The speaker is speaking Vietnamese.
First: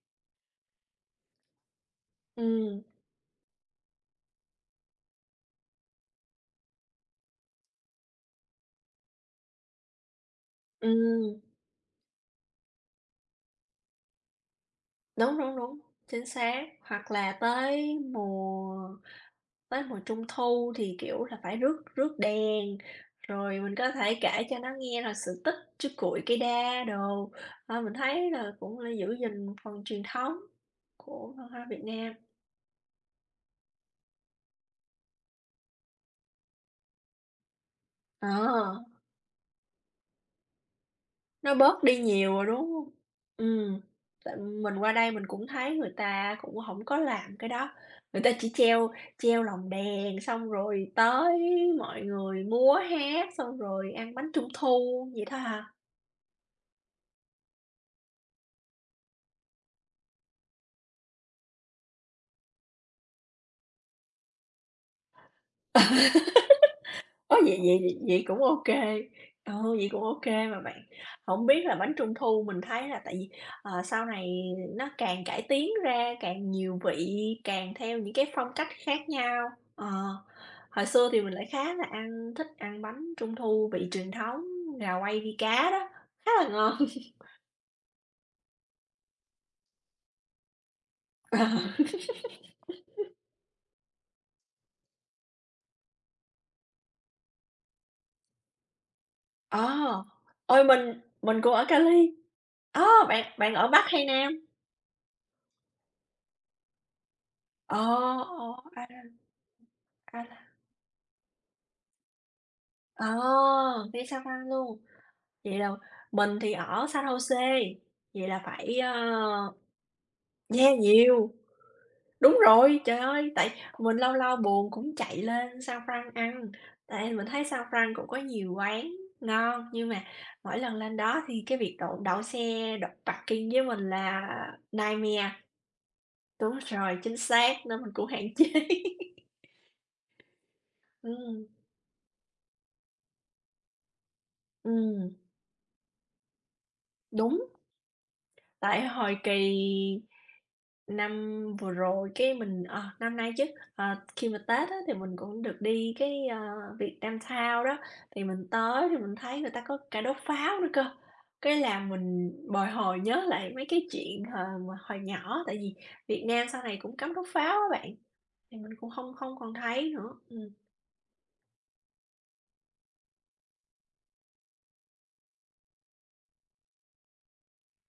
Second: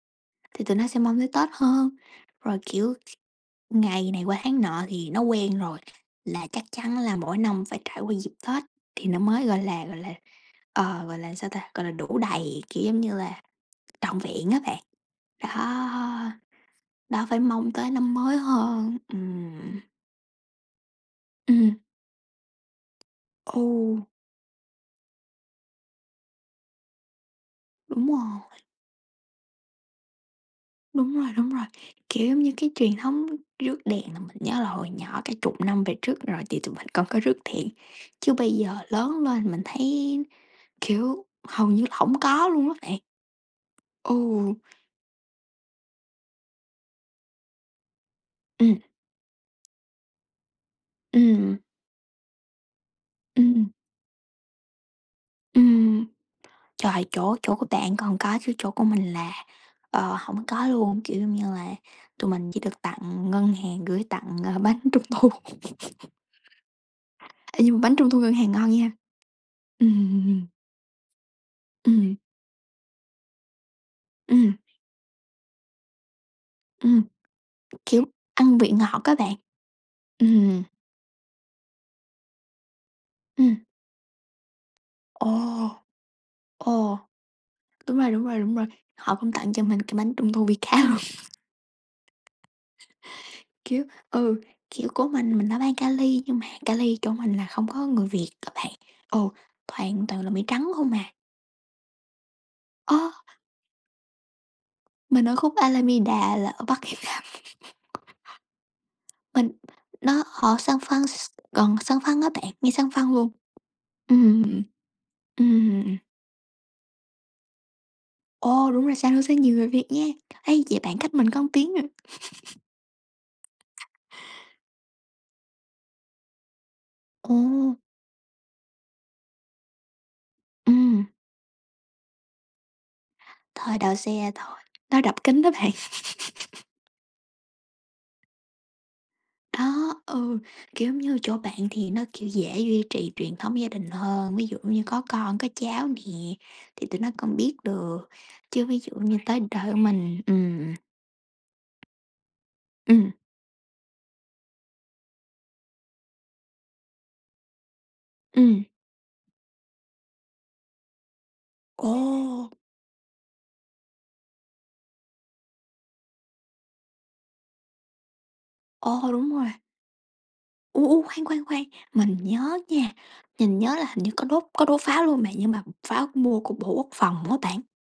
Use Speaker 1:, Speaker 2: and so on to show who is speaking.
Speaker 1: Thì tụi nó sẽ mong tới Tết hơn, rồi,
Speaker 2: Ừm.
Speaker 1: kiểu, ngày này qua tháng nọ thì nó quen rồi, là chắc chắn là mỗi năm phải trải qua dịp Tết thì nó mới, gọi là, gọi là, ờ, gọi là,
Speaker 2: Ừm.
Speaker 1: sao ta? Gọi là, đủ đầy, kiểu, giống như là trọn vẹn á bạn,
Speaker 2: Đúng, đúng, đúng,
Speaker 1: đó.
Speaker 2: chính xác. Hoặc
Speaker 1: Đó
Speaker 2: là
Speaker 1: phải mong tới
Speaker 2: tới
Speaker 1: năm mới
Speaker 2: mùa
Speaker 1: hơn. Ừm.
Speaker 2: tới mùa Trung thu thì, kiểu là, phải
Speaker 1: Ừm.
Speaker 2: rước rước đèn, rồi
Speaker 1: Ù.
Speaker 2: mình có thể kể cho nó nghe là sự tích chú Cuội cây đa đồ, ờ, mình
Speaker 1: Đúng
Speaker 2: thấy là
Speaker 1: rồi.
Speaker 2: cũng là giữ gìn phần truyền thống
Speaker 1: Đúng rồi,
Speaker 2: của văn
Speaker 1: đúng rồi,
Speaker 2: hóa Việt Nam.
Speaker 1: kiểu, giống như cái truyền thống rước đèn nhớ là hồi nhỏ cả chục năm về trước rồi, thì tụi mình còn có rước đèn,
Speaker 2: Ờ.
Speaker 1: chứ bây giờ lớn lên mình thấy, kiểu,
Speaker 2: Nó
Speaker 1: hầu
Speaker 2: bớt
Speaker 1: như
Speaker 2: đi
Speaker 1: hổng
Speaker 2: nhiều rồi,
Speaker 1: có luôn
Speaker 2: đúng
Speaker 1: á
Speaker 2: hông?
Speaker 1: bạn.
Speaker 2: Ừm, tại
Speaker 1: Ừ.
Speaker 2: mình qua đây mình cũng thấy người ta cũng hổng có làm cái đó, người ta chỉ
Speaker 1: Ừm.
Speaker 2: treo treo lồng đèn xong rồi tới
Speaker 1: Ừm.
Speaker 2: mọi người múa hát, xong
Speaker 1: Ừm.
Speaker 2: rồi ăn bánh Trung thu vậy thôi à.
Speaker 1: Ừm. Trời! Chỗ chỗ của bạn còn có chứ chỗ của mình là, ờ, hổng có luôn, kiểu như là, tụi mình chỉ được tặng ngân hàng gửi tặng, ờ, bánh Trung thu.
Speaker 2: Ơ, vậy
Speaker 1: Ê, nhưng
Speaker 2: vậy
Speaker 1: mà bánh
Speaker 2: vậy
Speaker 1: Trung thu
Speaker 2: vậy
Speaker 1: ngân
Speaker 2: cũng
Speaker 1: hàng
Speaker 2: ô
Speaker 1: ngon
Speaker 2: kê,
Speaker 1: nha.
Speaker 2: ừ, vậy cũng ô kê
Speaker 1: Ừm.
Speaker 2: mà bạn. Hổng biết là bánh Trung
Speaker 1: Ừm.
Speaker 2: thu mình thấy là tại vì, ờ, sau này
Speaker 1: Ừm.
Speaker 2: nó càng cải tiến ra càng nhiều
Speaker 1: Ừm,
Speaker 2: vị càng theo
Speaker 1: kiểu,
Speaker 2: những cái phong
Speaker 1: ăn
Speaker 2: cách
Speaker 1: vị ngọt
Speaker 2: khác
Speaker 1: á bạn.
Speaker 2: nhau. Ờ,
Speaker 1: Ừm hừm.
Speaker 2: hồi xưa thì mình lại khá là ăn thích ăn bánh Trung
Speaker 1: Ừm.
Speaker 2: thu vị truyền thống, gà quay
Speaker 1: Ồ!
Speaker 2: vi cá đó, khá là ngon!
Speaker 1: Ồ! Đúng rồi, đúng rồi, đúng rồi, họ cũng tặng cho mình cái bánh Trung thu vi cá luôn.
Speaker 2: Ờ.
Speaker 1: Kiểu, ừ, kiểu, của mình mình ở bang Cali nhưng mà Cali chỗ mình là không có người Việt á bạn. Ừ,
Speaker 2: Ờ,
Speaker 1: toàn toàn là Mỹ
Speaker 2: ôi,
Speaker 1: trắng không
Speaker 2: mình
Speaker 1: à.
Speaker 2: mình cũng ở Cali. Ơ,
Speaker 1: Ơ!
Speaker 2: bạn bạn ở Bắc hay Nam?
Speaker 1: Mình ở khúc Alameda là ở Bắc [unintelligible] Nam.
Speaker 2: Ờ, ô, a,
Speaker 1: Mình nó
Speaker 2: ra là
Speaker 1: ở San Franc gần San Franc á bạn, ngay San
Speaker 2: Ờ,
Speaker 1: Franc luôn.
Speaker 2: ngay San
Speaker 1: Ừm,
Speaker 2: Franc
Speaker 1: ừm.
Speaker 2: luôn? Vậy là
Speaker 1: Ừm.
Speaker 2: mình thì ở San Jose, vậy là
Speaker 1: Ồ!
Speaker 2: phải,
Speaker 1: Đúng
Speaker 2: à
Speaker 1: rồi San Jose nhiều người Việt nha, hay
Speaker 2: yeah,
Speaker 1: vậy, bạn cách mình
Speaker 2: nhiều.
Speaker 1: có 1 tiếng à.
Speaker 2: Đúng rồi, trời ơi! Tại mình lâu lâu buồn cũng chạy lên San Franc ăn, tại mình thấy San
Speaker 1: Ồ!
Speaker 2: Franc cũng có nhiều quán ngon, nhưng mà mỗi lần lên
Speaker 1: Ừm.
Speaker 2: đó thì cái việc đậu đậu xe đậu parking với
Speaker 1: Thôi,
Speaker 2: mình
Speaker 1: đậu
Speaker 2: là
Speaker 1: xe thôi, nó đập
Speaker 2: nightmare.
Speaker 1: kính đó bạn.
Speaker 2: Đúng rồi, chính xác nên mình cũng hạn chế.
Speaker 1: Đó, ừ, kiểu như, chỗ
Speaker 2: Ừm.
Speaker 1: bạn thì nó, kiểu, dễ duy trì truyền thống gia đình hơn, ví dụ như có
Speaker 2: Ừm.
Speaker 1: con, có cháu nè, thì tụi nó còn
Speaker 2: Đúng.
Speaker 1: biết được, chứ ví
Speaker 2: Tại
Speaker 1: dụ như
Speaker 2: hồi
Speaker 1: tới
Speaker 2: kỳ
Speaker 1: đời của mình ừm.
Speaker 2: năm vừa rồi, cái, mình ờ,
Speaker 1: Ừm.
Speaker 2: năm nay chứ, ờ, khi mà Tết á thì mình cũng được đi cái, ờ, Vietnam Town đó, thì mình
Speaker 1: Ừm.
Speaker 2: tới thì mình thấy người ta có cả đốt pháo nữa cơ. Cái là mình
Speaker 1: Ồ!
Speaker 2: bồi hồi nhớ lại mấy cái chuyện h hồi nhỏ. Tại vì Việt Nam sau này cũng cấm đốt pháo á bạn, thì mình cũng
Speaker 1: Ồ!
Speaker 2: hông
Speaker 1: Đúng
Speaker 2: hông
Speaker 1: rồi.
Speaker 2: còn thấy nữa. Ừm.
Speaker 1: U, u, khoan, khoan, khoan, mình nhớ nha, nhìn nhớ là hình như có đốt có đốt pháo luôn mà, nhưng mà pháo mua của bộ Quốc phòng đó bạn.